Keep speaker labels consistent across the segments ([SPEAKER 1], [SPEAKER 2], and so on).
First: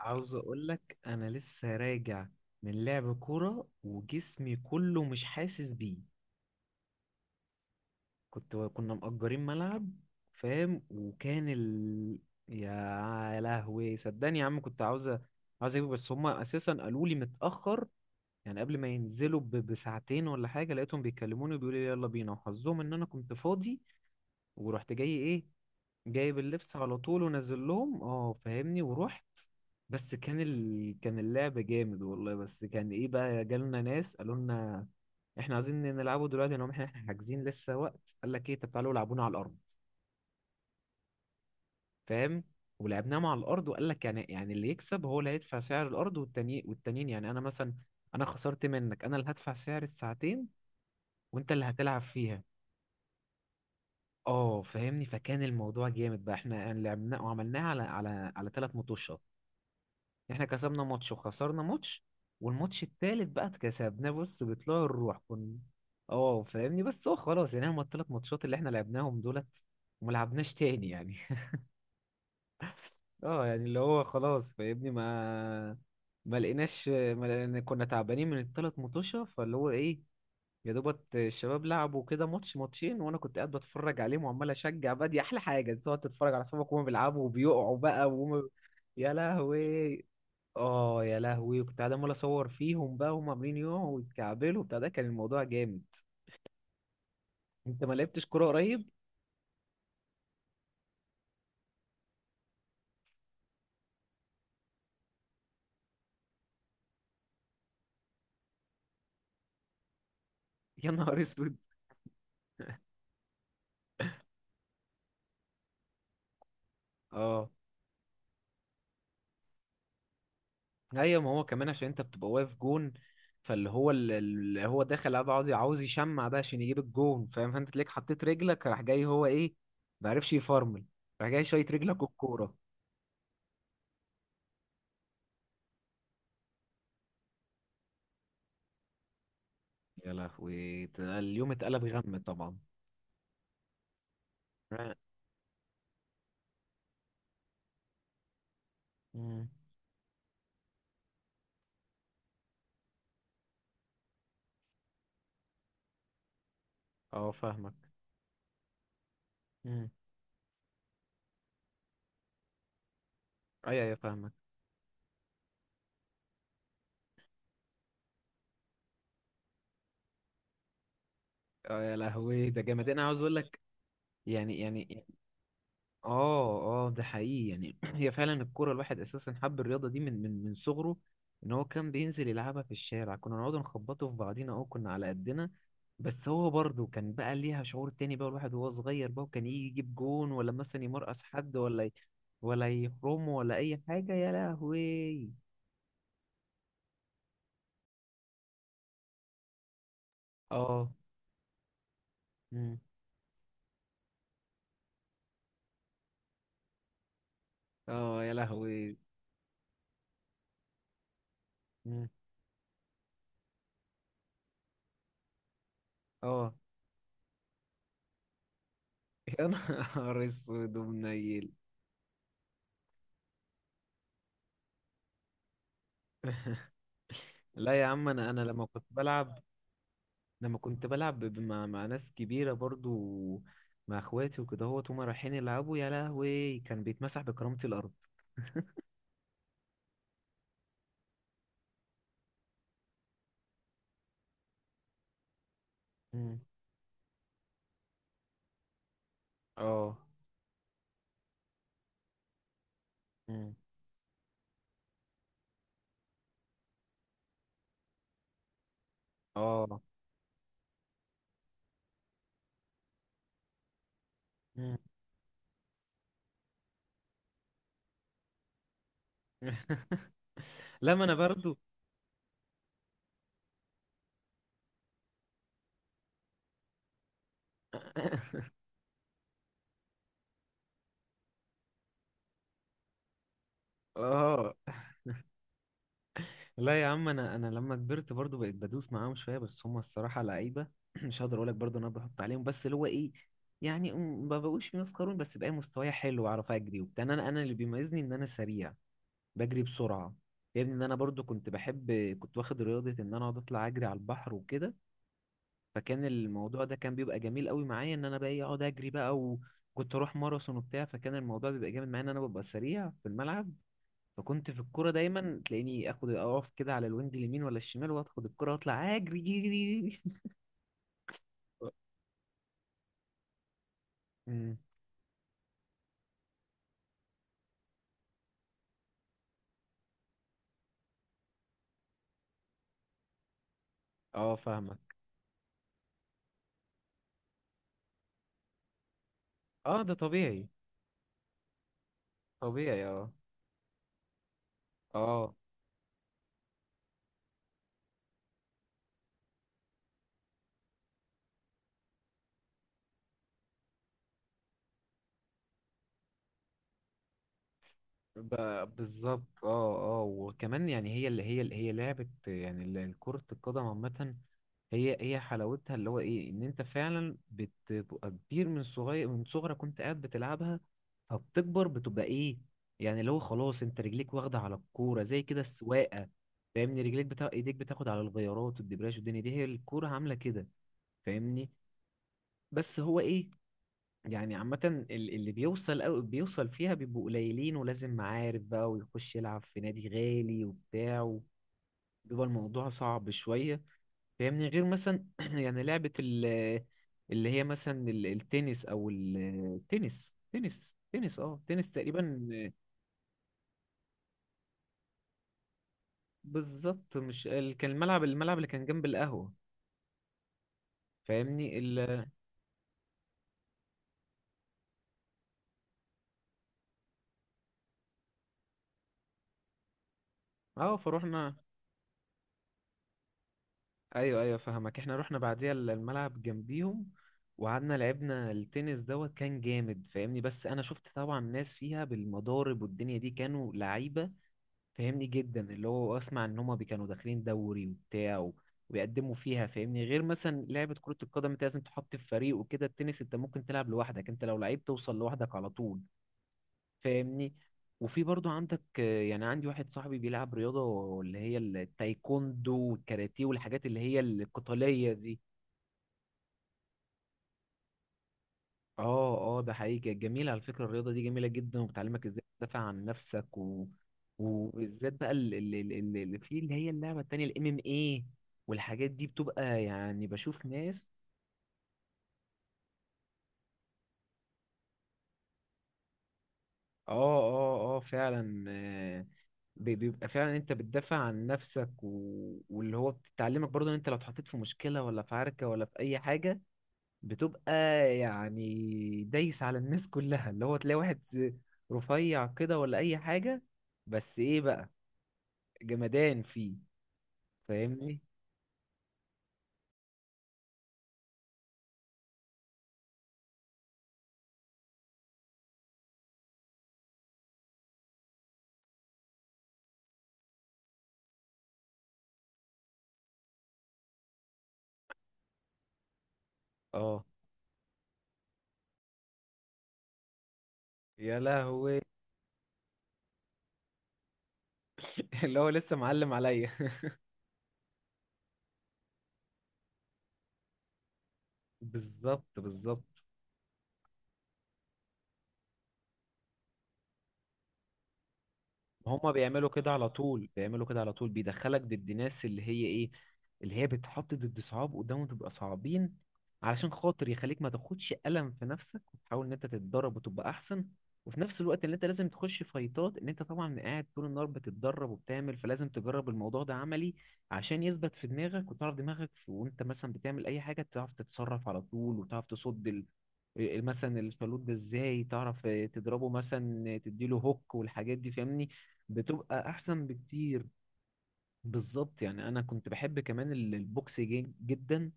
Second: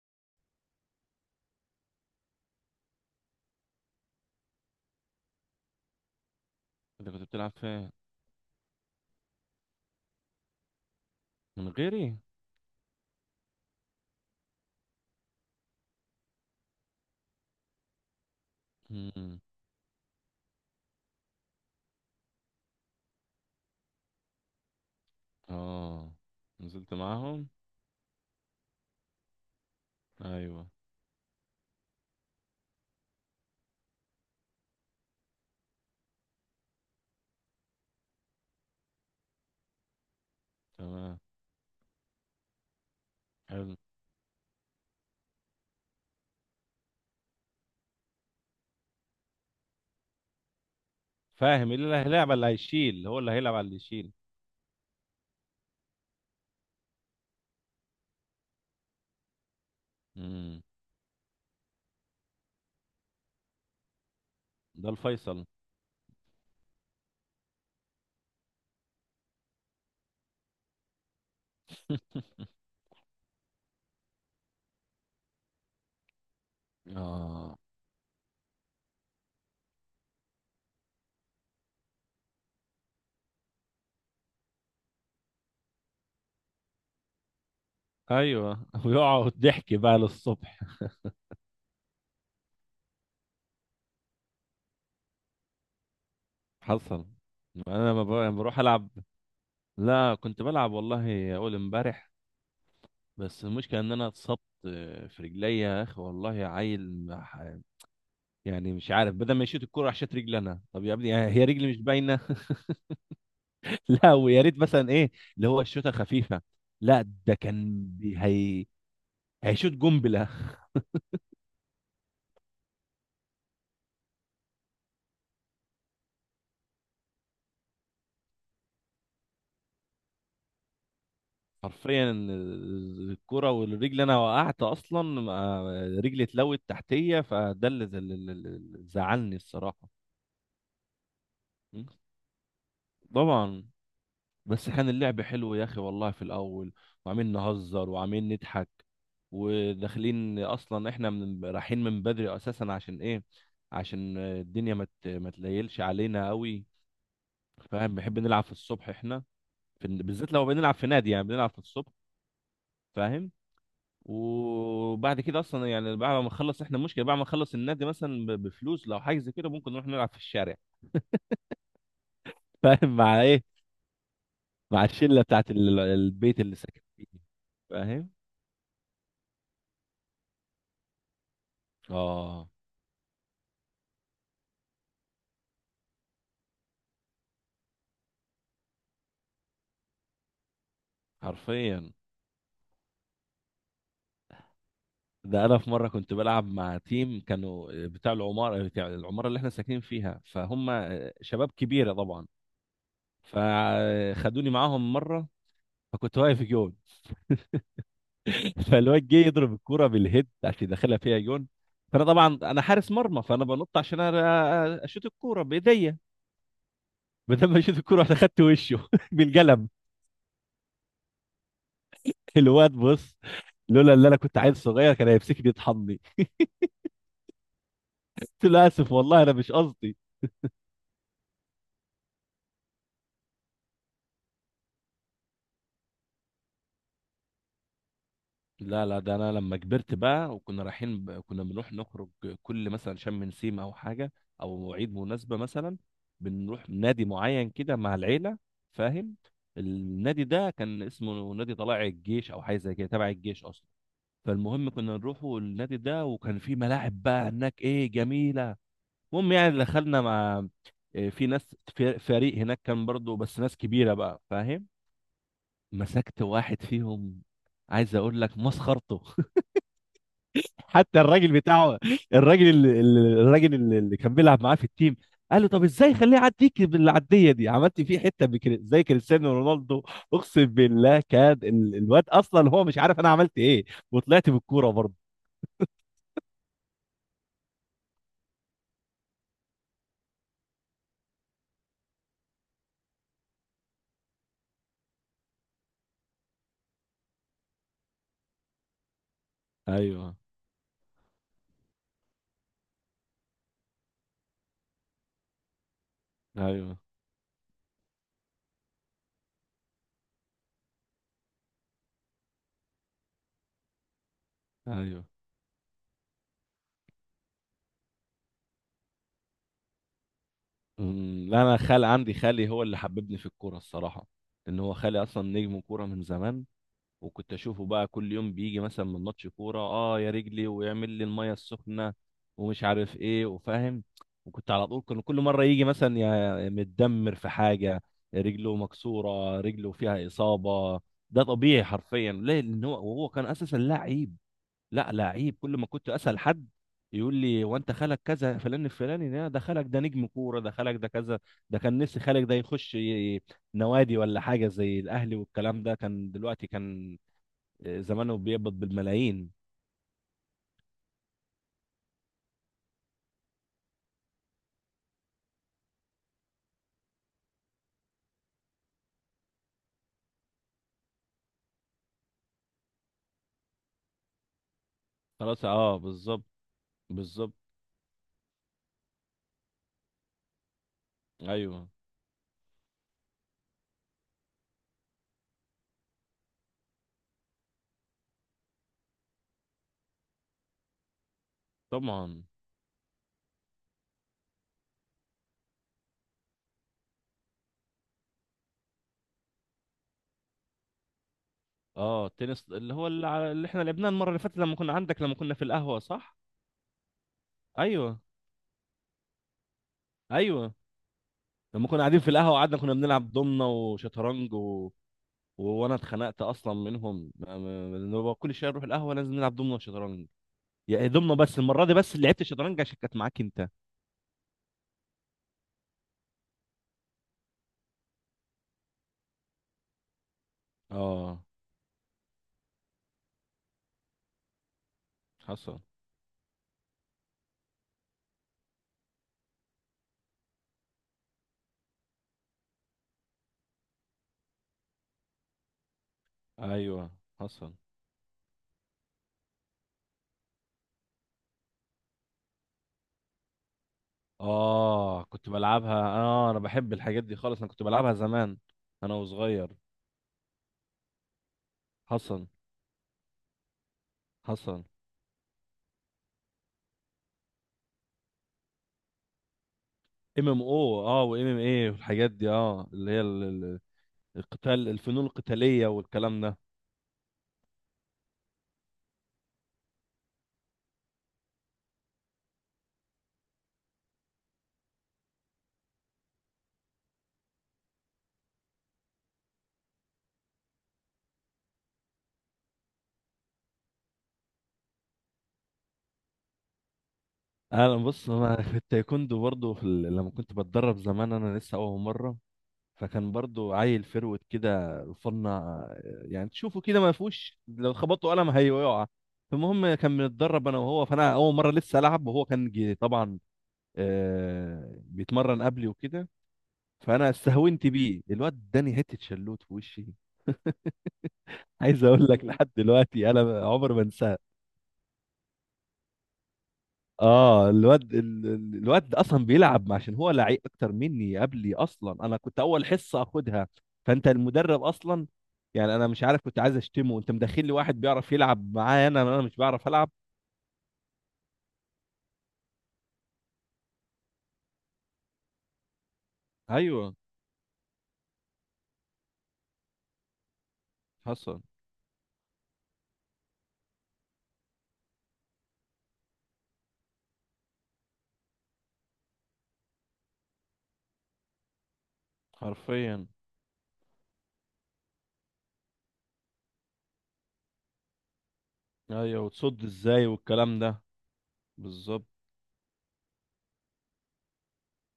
[SPEAKER 1] عاوز اقول لك انا لسه راجع من لعب كوره وجسمي كله مش حاسس بيه.
[SPEAKER 2] انت كنت بتلعب فين؟
[SPEAKER 1] كنا مأجرين ملعب، فاهم، وكان
[SPEAKER 2] من
[SPEAKER 1] ال...
[SPEAKER 2] غيري؟
[SPEAKER 1] يا لهوي صدقني يا عم، كنت عاوز اجيبه، بس هما اساسا قالوا لي متأخر، يعني قبل ما
[SPEAKER 2] مم.
[SPEAKER 1] ينزلوا ب... بساعتين ولا حاجه لقيتهم بيكلموني وبيقولوا لي يلا بينا، وحظهم ان انا كنت فاضي ورحت جاي ايه
[SPEAKER 2] اه.
[SPEAKER 1] جايب اللبس
[SPEAKER 2] نزلت
[SPEAKER 1] على طول
[SPEAKER 2] معاهم؟
[SPEAKER 1] ونزل لهم، اه فاهمني، ورحت. بس كان
[SPEAKER 2] ايوه.
[SPEAKER 1] ال... كان اللعب جامد والله، بس كان ايه بقى، جالنا ناس قالوا لنا احنا عايزين نلعبوا دلوقتي، لو احنا حاجزين لسه وقت، قال لك ايه طب تعالوا العبونا على الارض،
[SPEAKER 2] تمام.
[SPEAKER 1] فاهم. ولعبناهم على الارض
[SPEAKER 2] حلو.
[SPEAKER 1] وقال لك يعني اللي يكسب هو اللي هيدفع سعر الارض، والتاني والتانيين، يعني انا مثلا انا خسرت منك انا اللي هدفع سعر الساعتين وانت اللي
[SPEAKER 2] فاهم؟ إيه اللي
[SPEAKER 1] هتلعب
[SPEAKER 2] هيلعب على
[SPEAKER 1] فيها.
[SPEAKER 2] اللي هيشيل، هو اللي هيلعب على اللي يشيل.
[SPEAKER 1] اه فاهمني، فكان الموضوع جامد بقى، احنا يعني لعبناه وعملناه على ثلاث مطوشات، احنا
[SPEAKER 2] مم.
[SPEAKER 1] كسبنا ماتش وخسرنا ماتش والماتش التالت بقى اتكسبناه، بص بطلوع
[SPEAKER 2] ده
[SPEAKER 1] الروح
[SPEAKER 2] الفيصل.
[SPEAKER 1] كنا. اه فاهمني، بس هو خلاص يعني هما التلات ماتشات اللي احنا لعبناهم دولت، وما لعبناش تاني يعني. اه يعني اللي هو خلاص فاهمني، ما
[SPEAKER 2] اه.
[SPEAKER 1] لقينا، كنا تعبانين من التلات مطوشة، فاللي هو ايه، يا دوبت الشباب لعبوا كده ماتش ماتشين وانا كنت قاعد بتفرج عليهم وعمال اشجع بقى. دي احلى حاجة تقعد تتفرج على صحابك وهم بيلعبوا وبيقعوا بقى وهم،
[SPEAKER 2] ايوه،
[SPEAKER 1] يا
[SPEAKER 2] ويقعد ضحك بقى
[SPEAKER 1] لهوي.
[SPEAKER 2] للصبح.
[SPEAKER 1] اه يا لهوي، كنت قاعد عمال اصور فيهم بقى وهم عاملين يوم ويتكعبلوا بتاع، ده كان الموضوع جامد.
[SPEAKER 2] حصل. ما
[SPEAKER 1] انت
[SPEAKER 2] انا
[SPEAKER 1] ما
[SPEAKER 2] لما بروح
[SPEAKER 1] لعبتش
[SPEAKER 2] لما
[SPEAKER 1] كوره
[SPEAKER 2] بروح العب.
[SPEAKER 1] قريب؟
[SPEAKER 2] لا، كنت بلعب والله اول امبارح. بس المشكله ان انا اتصبت في رجليا يا اخي والله عيل. يعني مش عارف، بدل ما يشوط الكرة راح شاط رجلي انا. طب
[SPEAKER 1] يا
[SPEAKER 2] يا ابني،
[SPEAKER 1] نهار
[SPEAKER 2] يعني هي
[SPEAKER 1] اسود.
[SPEAKER 2] رجلي مش باينه؟ لا، ويا ريت مثلا ايه، اللي هو الشوطه خفيفه. لا، ده
[SPEAKER 1] اه،
[SPEAKER 2] كان هي هيشوط قنبله.
[SPEAKER 1] ايوه، ما هو كمان عشان انت بتبقى واقف جون، فاللي هو اللي هو داخل قاعد عاوز يشمع بقى عشان يجيب الجون، فاهم، فانت تلاقيك حطيت رجلك، راح جاي هو ايه، ما عرفش يفرمل، راح جاي شايط رجلك
[SPEAKER 2] حرفيا،
[SPEAKER 1] والكوره.
[SPEAKER 2] الكرة والرجل. انا وقعت اصلا، رجلي اتلوت تحتيه، فده اللي اللي زعلني الصراحه.
[SPEAKER 1] يا لهوي، ده اليوم اتقلب
[SPEAKER 2] م؟
[SPEAKER 1] غم طبعا.
[SPEAKER 2] طبعا. بس كان
[SPEAKER 1] اه.
[SPEAKER 2] اللعب حلو يا اخي والله في الاول، وعاملين نهزر وعاملين نضحك.
[SPEAKER 1] مم.
[SPEAKER 2] وداخلين اصلا احنا من رايحين من بدري اساسا عشان ايه؟ عشان الدنيا ما تليلش علينا قوي.
[SPEAKER 1] اه فاهمك.
[SPEAKER 2] فاهم؟ بنحب نلعب في الصبح احنا.
[SPEAKER 1] مم.
[SPEAKER 2] بالذات لو بنلعب في نادي، يعني بنلعب في الصبح. فاهم؟
[SPEAKER 1] ايوه ايوه فاهمك.
[SPEAKER 2] وبعد كده اصلا، يعني بعد ما نخلص احنا المشكله بعد ما نخلص النادي مثلا بفلوس، لو حاجه زي كده ممكن نروح نلعب في الشارع.
[SPEAKER 1] اه يا لهوي ده جامد،
[SPEAKER 2] فاهم؟
[SPEAKER 1] انا عاوز
[SPEAKER 2] مع
[SPEAKER 1] اقول
[SPEAKER 2] ايه؟
[SPEAKER 1] لك يعني
[SPEAKER 2] مع
[SPEAKER 1] يعني.
[SPEAKER 2] الشله بتاعت البيت اللي ساكن
[SPEAKER 1] اه اه ده
[SPEAKER 2] فيه.
[SPEAKER 1] حقيقي يعني
[SPEAKER 2] فاهم؟
[SPEAKER 1] هي فعلا الكوره، الواحد اساسا حب الرياضه دي من صغره، ان هو كان بينزل
[SPEAKER 2] اه،
[SPEAKER 1] يلعبها في الشارع، كنا نقعد نخبطه في بعضينا، اه كنا على قدنا. بس هو برضه كان بقى ليها شعور تاني بقى الواحد وهو صغير بقى، وكان يجي يجيب جون، ولا مثلا يمرقص حد،
[SPEAKER 2] حرفيا.
[SPEAKER 1] ولا يحرمه ولا اي حاجه، يا لهوي.
[SPEAKER 2] ده انا في مره كنت بلعب مع تيم كانوا بتاع العماره اللي احنا ساكنين فيها، فهم
[SPEAKER 1] اه.
[SPEAKER 2] شباب كبيره طبعا.
[SPEAKER 1] مم.
[SPEAKER 2] فخدوني معاهم مره. فكنت واقف جون.
[SPEAKER 1] اه يا لهوي.
[SPEAKER 2] فالواد جه يضرب الكوره بالهيد عشان يدخلها فيها جون. فانا
[SPEAKER 1] مم.
[SPEAKER 2] طبعا انا حارس مرمى، فانا بنط عشان اشوط الكوره بايديا.
[SPEAKER 1] اه.
[SPEAKER 2] بدل ما اشوط الكوره رحت اخدت وشه
[SPEAKER 1] يا
[SPEAKER 2] بالقلم.
[SPEAKER 1] نهار اسود ومنيل.
[SPEAKER 2] الواد بص، لولا اللي انا كنت عيل صغير كان هيمسكني يطحني.
[SPEAKER 1] لا يا عم، انا
[SPEAKER 2] قلت
[SPEAKER 1] لما
[SPEAKER 2] له
[SPEAKER 1] كنت
[SPEAKER 2] اسف والله انا
[SPEAKER 1] بلعب،
[SPEAKER 2] مش قصدي.
[SPEAKER 1] لما كنت بلعب مع ناس كبيرة برضو، مع اخواتي وكده، هوت هما رايحين يلعبوا، يا لهوي، كان بيتمسح بكرامة الارض.
[SPEAKER 2] لا لا، ده انا لما كبرت بقى وكنا رايحين كنا بنروح نخرج كل مثلا شم نسيم او حاجه، او عيد مناسبه مثلا،
[SPEAKER 1] مم.
[SPEAKER 2] بنروح نادي معين كده مع العيله. فاهم؟
[SPEAKER 1] اه.
[SPEAKER 2] النادي ده كان اسمه نادي طلائع الجيش، او حاجه زي كده، تبع الجيش
[SPEAKER 1] مم.
[SPEAKER 2] اصلا. فالمهم كنا نروحوا النادي ده، وكان في ملاعب بقى هناك ايه جميله. المهم يعني
[SPEAKER 1] اه.
[SPEAKER 2] دخلنا مع، إيه، في ناس في فريق هناك كان برضو، بس ناس كبيره بقى. فاهم؟
[SPEAKER 1] مم.
[SPEAKER 2] مسكت واحد فيهم، عايز اقول لك مسخرته.
[SPEAKER 1] لا
[SPEAKER 2] حتى
[SPEAKER 1] ما انا
[SPEAKER 2] الراجل
[SPEAKER 1] برضو.
[SPEAKER 2] بتاعه، الراجل اللي كان بيلعب معاه في التيم قال له طب ازاي خليه يعديك بالعديه دي؟ عملت فيه حته زي كريستيانو رونالدو. اقسم بالله كان الواد اصلا هو مش عارف انا عملت ايه، وطلعت
[SPEAKER 1] اه.
[SPEAKER 2] بالكوره برضه.
[SPEAKER 1] لا يا عم، انا لما كبرت برضو بقيت بدوس معاهم شويه، بس هم الصراحه لعيبه. مش هقدر اقول لك برضو إن انا بحط عليهم، بس اللي هو ايه، يعني ما بقوش مسخرون، بس بقى مستواي حلو واعرف اجري وبتاع، انا انا اللي بيميزني ان انا سريع، بجري
[SPEAKER 2] ايوه،
[SPEAKER 1] بسرعه. غير ان انا برضو كنت بحب، كنت واخد رياضه ان انا اقعد اطلع اجري على البحر وكده، فكان الموضوع ده
[SPEAKER 2] ايوه،
[SPEAKER 1] كان بيبقى جميل قوي معايا ان انا بقى إيه اقعد اجري بقى، وكنت اروح ماراثون وبتاع، فكان الموضوع بيبقى جامد معايا ان انا ببقى سريع في الملعب. فكنت في الكوره
[SPEAKER 2] ايوه.
[SPEAKER 1] دايما تلاقيني اخد اقف كده على الوينج اليمين ولا الشمال واخد الكوره واطلع اجري، جري.
[SPEAKER 2] لا، انا عندي خالي هو اللي حببني في الكوره الصراحه.
[SPEAKER 1] أمم.
[SPEAKER 2] ان هو خالي اصلا نجم كوره من زمان، وكنت اشوفه بقى كل يوم بيجي مثلا من ماتش كوره: اه يا رجلي، ويعمل لي الميه السخنه، ومش عارف ايه، وفاهم.
[SPEAKER 1] اه
[SPEAKER 2] وكنت على
[SPEAKER 1] فاهمك.
[SPEAKER 2] طول، كان كل مره يجي مثلا يا متدمر في حاجه، رجله مكسوره، رجله
[SPEAKER 1] اه ده
[SPEAKER 2] فيها
[SPEAKER 1] طبيعي.
[SPEAKER 2] اصابه. ده طبيعي حرفيا، ليه؟ لان هو
[SPEAKER 1] طبيعي
[SPEAKER 2] وهو
[SPEAKER 1] اه.
[SPEAKER 2] كان اساسا لعيب. لا،
[SPEAKER 1] اه،
[SPEAKER 2] لعيب. كل ما كنت اسال حد يقول لي هو انت خالك كذا فلان الفلاني، ده خالك، ده نجم كوره، ده خالك، ده كذا. ده كان نفسي خالك ده يخش نوادي ولا حاجه زي الاهلي، والكلام ده كان دلوقتي كان زمانه بيقبض
[SPEAKER 1] ب-
[SPEAKER 2] بالملايين.
[SPEAKER 1] بالظبط، اه اه وكمان يعني هي اللي هي لعبة يعني ال- كرة القدم عامة، هي حلاوتها اللي هو ايه ان انت فعلا بتبقى كبير من صغير، من صغرك كنت قاعد بتلعبها فبتكبر بتبقى ايه، يعني اللي هو خلاص انت رجليك واخدة على الكورة زي كده
[SPEAKER 2] خلاص، اه،
[SPEAKER 1] السواقة،
[SPEAKER 2] بالظبط.
[SPEAKER 1] فاهمني، رجليك بتا...
[SPEAKER 2] بالظبط.
[SPEAKER 1] ايديك بتاخد على الغيارات والدبرياج، والدنيا دي هي الكورة عاملة كده، فاهمني.
[SPEAKER 2] ايوه.
[SPEAKER 1] بس هو ايه، يعني عامة ال- اللي بيوصل أو بيوصل فيها بيبقوا قليلين، ولازم معارف بقى ويخش يلعب في نادي غالي وبتاع،
[SPEAKER 2] طبعا.
[SPEAKER 1] بيبقى الموضوع صعب شوية، فاهمني. غير مثلا يعني لعبة ال اللي هي مثلا ال- التنس أو ال- التنس تنس اه تنس
[SPEAKER 2] اه،
[SPEAKER 1] تقريبا.
[SPEAKER 2] التنس اللي احنا لعبناه المره اللي فاتت، لما كنا في القهوه، صح؟
[SPEAKER 1] بالظبط، مش ال- كان
[SPEAKER 2] ايوه،
[SPEAKER 1] الملعب، الملعب اللي كان جنب القهوة،
[SPEAKER 2] ايوه.
[SPEAKER 1] فاهمني
[SPEAKER 2] لما
[SPEAKER 1] ال.
[SPEAKER 2] كنا قاعدين في القهوه قعدنا كنا بنلعب دومنه وشطرنج وانا اتخنقت اصلا منهم، إن هو كل شويه نروح القهوه لازم نلعب دومنه وشطرنج.
[SPEAKER 1] اه
[SPEAKER 2] يعني دومنه،
[SPEAKER 1] فروحنا.
[SPEAKER 2] بس المره دي بس اللي لعبت شطرنج عشان كانت معاك انت.
[SPEAKER 1] ايوه ايوه فهمك، احنا رحنا بعديها ال- الملعب جنبيهم، وقعدنا لعبنا التنس دوت، كان جامد فاهمني، بس انا شفت طبعا
[SPEAKER 2] اه،
[SPEAKER 1] ناس فيها بالمضارب، والدنيا دي كانوا لعيبه فاهمني جدا،
[SPEAKER 2] حصل.
[SPEAKER 1] اللي هو اسمع ان هما كانوا داخلين دوري وبتاع ويقدموا فيها، فاهمني. غير مثلا لعبه كره القدم انت لازم تحط في فريق وكده، التنس انت ممكن تلعب لوحدك، انت لو لعيب توصل لوحدك على طول،
[SPEAKER 2] ايوه،
[SPEAKER 1] فاهمني.
[SPEAKER 2] حصل.
[SPEAKER 1] وفي برضو عندك آه، يعني عندي واحد صاحبي بيلعب رياضة اللي هي التايكوندو والكاراتيه والحاجات اللي هي القتالية
[SPEAKER 2] اه،
[SPEAKER 1] دي.
[SPEAKER 2] كنت بلعبها. اه انا بحب الحاجات دي خالص، انا كنت بلعبها زمان. انا
[SPEAKER 1] اه اه
[SPEAKER 2] وصغير.
[SPEAKER 1] ده حقيقي، كانت جميلة على فكرة، الرياضة دي جميلة جدا وبتعلمك ازاي
[SPEAKER 2] حصل.
[SPEAKER 1] تدافع عن نفسك و...
[SPEAKER 2] حصل.
[SPEAKER 1] وبالذات بقى اللي في اللي هي اللعبة التانية الام ام ايه، والحاجات دي بتبقى يعني
[SPEAKER 2] ام ام
[SPEAKER 1] بشوف
[SPEAKER 2] او،
[SPEAKER 1] ناس.
[SPEAKER 2] وام ام اي، والحاجات دي. اه اللي هي القتال، الفنون القتالية والكلام ده.
[SPEAKER 1] اه اه اه فعلا آه، بيبقى فعلا انت بتدافع عن نفسك و... واللي هو بتتعلمك برضه ان انت لو اتحطيت في مشكلة ولا في عركة ولا في اي حاجة، بتبقى يعني دايس على الناس كلها، اللي هو تلاقي واحد رفيع كده ولا اي حاجة، بس ايه بقى، جمدان فيه،
[SPEAKER 2] انا
[SPEAKER 1] فاهمني.
[SPEAKER 2] بص انا في التايكوندو برضو، في لما كنت بتدرب زمان، انا لسه اول مرة. فكان برضو عيل فروت كده فنا، يعني تشوفه كده ما فيهوش، لو خبطوا قلم هيقع. المهم كان بنتدرب انا وهو، فانا اول مره لسه العب وهو كان طبعا بيتمرن قبلي وكده.
[SPEAKER 1] اه
[SPEAKER 2] فانا استهونت بيه، الواد اداني حته شلوت في وشي.
[SPEAKER 1] يا لهوي.
[SPEAKER 2] عايز اقول لك، لحد دلوقتي انا عمر ما انساها.
[SPEAKER 1] اللي هو لسه معلم عليا.
[SPEAKER 2] اه، الواد اصلا بيلعب عشان هو لعيب اكتر مني، قبلي اصلا، انا كنت
[SPEAKER 1] بالظبط
[SPEAKER 2] اول حصه
[SPEAKER 1] بالظبط.
[SPEAKER 2] اخدها. فانت المدرب اصلا، يعني انا مش عارف، كنت عايز اشتمه. انت مدخل لي واحد بيعرف يلعب معايا؟ انا
[SPEAKER 1] هما
[SPEAKER 2] انا مش
[SPEAKER 1] بيعملوا
[SPEAKER 2] بعرف
[SPEAKER 1] كده على
[SPEAKER 2] العب.
[SPEAKER 1] طول، بيعملوا كده على طول، بيدخلك ضد ناس اللي هي ايه، اللي هي بتحط ضد صعاب قدامهم تبقى صعبين، علشان
[SPEAKER 2] ايوه،
[SPEAKER 1] خاطر يخليك ما تاخدش ألم في نفسك وتحاول ان انت تتدرب وتبقى احسن. وفي نفس
[SPEAKER 2] حصل،
[SPEAKER 1] الوقت اللي انت لازم تخش فايتات ان انت طبعا قاعد طول النهار بتتدرب وبتعمل، فلازم تجرب الموضوع ده عملي عشان يثبت في دماغك وتعرف دماغك، وانت مثلا بتعمل اي حاجة تعرف تتصرف على طول وتعرف تصد
[SPEAKER 2] حرفيا.
[SPEAKER 1] إيه، مثلا الشالوت ده ازاي تعرف تضربه، مثلا تديله هوك والحاجات دي، فاهمني،
[SPEAKER 2] ايوه،
[SPEAKER 1] بتبقى
[SPEAKER 2] وتصد
[SPEAKER 1] احسن
[SPEAKER 2] ازاي
[SPEAKER 1] بكتير.
[SPEAKER 2] والكلام ده.
[SPEAKER 1] بالظبط،
[SPEAKER 2] بالظبط،
[SPEAKER 1] يعني انا كنت بحب كمان ال- البوكس جدا،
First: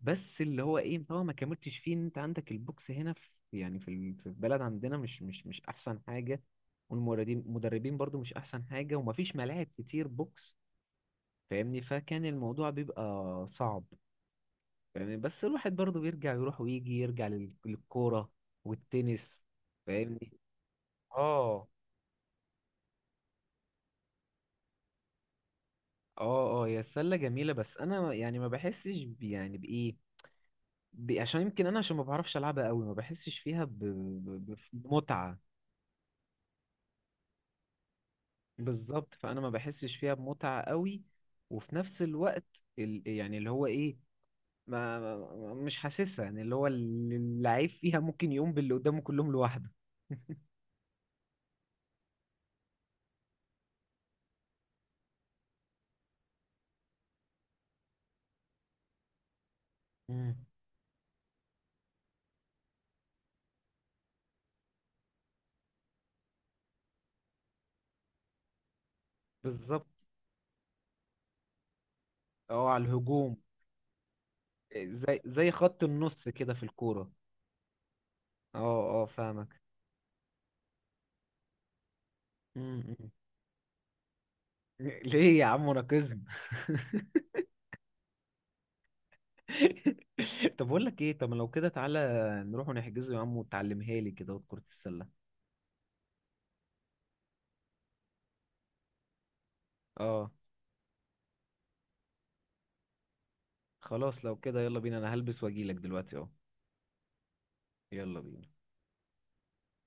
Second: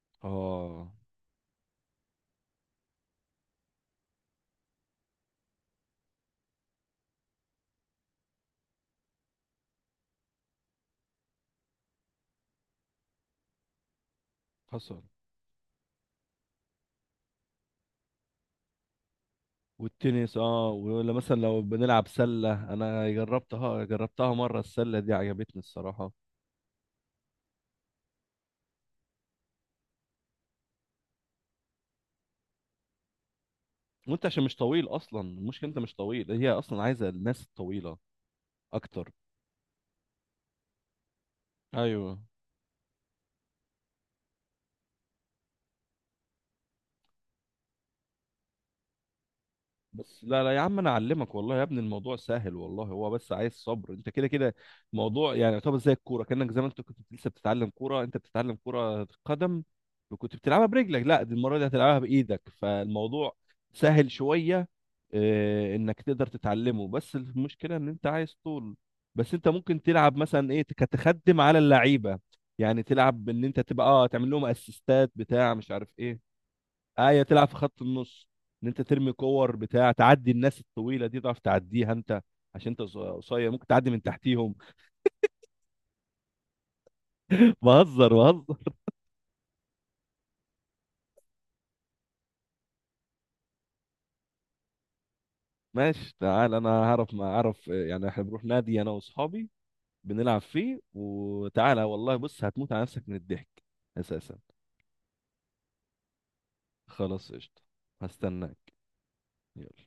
[SPEAKER 1] بس اللي هو
[SPEAKER 2] اه،
[SPEAKER 1] ايه طبعا ما كملتش فيه، ان انت عندك البوكس هنا في يعني في ال- في البلد عندنا مش احسن حاجة، والمدربين مدربين برضو مش احسن حاجة، ومفيش ملاعب كتير بوكس، فاهمني، فكان الموضوع بيبقى صعب.
[SPEAKER 2] حصل.
[SPEAKER 1] يعني بس الواحد برضه بيرجع يروح ويجي يرجع لل- للكورة والتنس، فاهمني.
[SPEAKER 2] والتنس، ولا مثلا لو
[SPEAKER 1] اه
[SPEAKER 2] بنلعب سلة، انا جربتها مرة، السلة دي عجبتني الصراحة.
[SPEAKER 1] اه هي السلة جميلة بس انا يعني ما بحسش يعني بايه، ب- عشان يمكن انا عشان ما بعرفش العبها قوي ما بحسش فيها
[SPEAKER 2] وانت عشان مش طويل اصلا،
[SPEAKER 1] بمتعة.
[SPEAKER 2] المشكلة انت مش طويل، هي اصلا عايزة الناس الطويلة اكتر.
[SPEAKER 1] بالظبط، فانا ما بحسش فيها بمتعة قوي. وفي نفس
[SPEAKER 2] ايوه.
[SPEAKER 1] الوقت ال... يعني اللي هو ايه، مش حاسسها، يعني اللي هو ال- اللعيب فيها ممكن يقوم باللي قدامه كلهم لوحده.
[SPEAKER 2] بس لا لا يا عم، انا اعلمك والله يا ابني، الموضوع سهل والله، هو بس عايز صبر، انت كده كده. موضوع يعني يعتبر زي الكوره، كانك زي ما انت كنت لسه بتتعلم كوره، انت بتتعلم كوره قدم
[SPEAKER 1] مم.
[SPEAKER 2] وكنت بتلعبها برجلك، لا دي المره دي هتلعبها بايدك، فالموضوع سهل شويه. اه، انك تقدر تتعلمه، بس المشكله ان انت عايز طول. بس انت ممكن
[SPEAKER 1] بالظبط
[SPEAKER 2] تلعب مثلا ايه، كتخدم على اللعيبه،
[SPEAKER 1] اه
[SPEAKER 2] يعني
[SPEAKER 1] على
[SPEAKER 2] تلعب
[SPEAKER 1] الهجوم.
[SPEAKER 2] ان انت تبقى تعمل لهم اسيستات
[SPEAKER 1] زي زي
[SPEAKER 2] بتاع مش
[SPEAKER 1] خط
[SPEAKER 2] عارف
[SPEAKER 1] النص
[SPEAKER 2] ايه.
[SPEAKER 1] كده في الكورة.
[SPEAKER 2] ايه، تلعب في خط النص.
[SPEAKER 1] اه
[SPEAKER 2] ان انت
[SPEAKER 1] اه
[SPEAKER 2] ترمي
[SPEAKER 1] فاهمك.
[SPEAKER 2] كور بتاع، تعدي الناس الطويله دي تعرف تعديها انت،
[SPEAKER 1] م-
[SPEAKER 2] عشان انت
[SPEAKER 1] م.
[SPEAKER 2] قصير ممكن تعدي من تحتيهم.
[SPEAKER 1] ليه يا عم راكزم.
[SPEAKER 2] بهزر بهزر.
[SPEAKER 1] طب اقول لك ايه، طب لو كده تعالى نروح ونحجزه يا عم وتعلمها لي كده كرة السلة.
[SPEAKER 2] ماشي، تعال، انا هعرف، ما اعرف يعني احنا بنروح نادي انا واصحابي،
[SPEAKER 1] اه
[SPEAKER 2] بنلعب فيه، وتعالى والله بص هتموت على نفسك من الضحك.
[SPEAKER 1] خلاص لو
[SPEAKER 2] اساسا.
[SPEAKER 1] كده يلا بينا، انا هلبس واجيلك دلوقتي اهو.
[SPEAKER 2] خلاص، قشطه.
[SPEAKER 1] يلا بينا.
[SPEAKER 2] هستناك. يلا.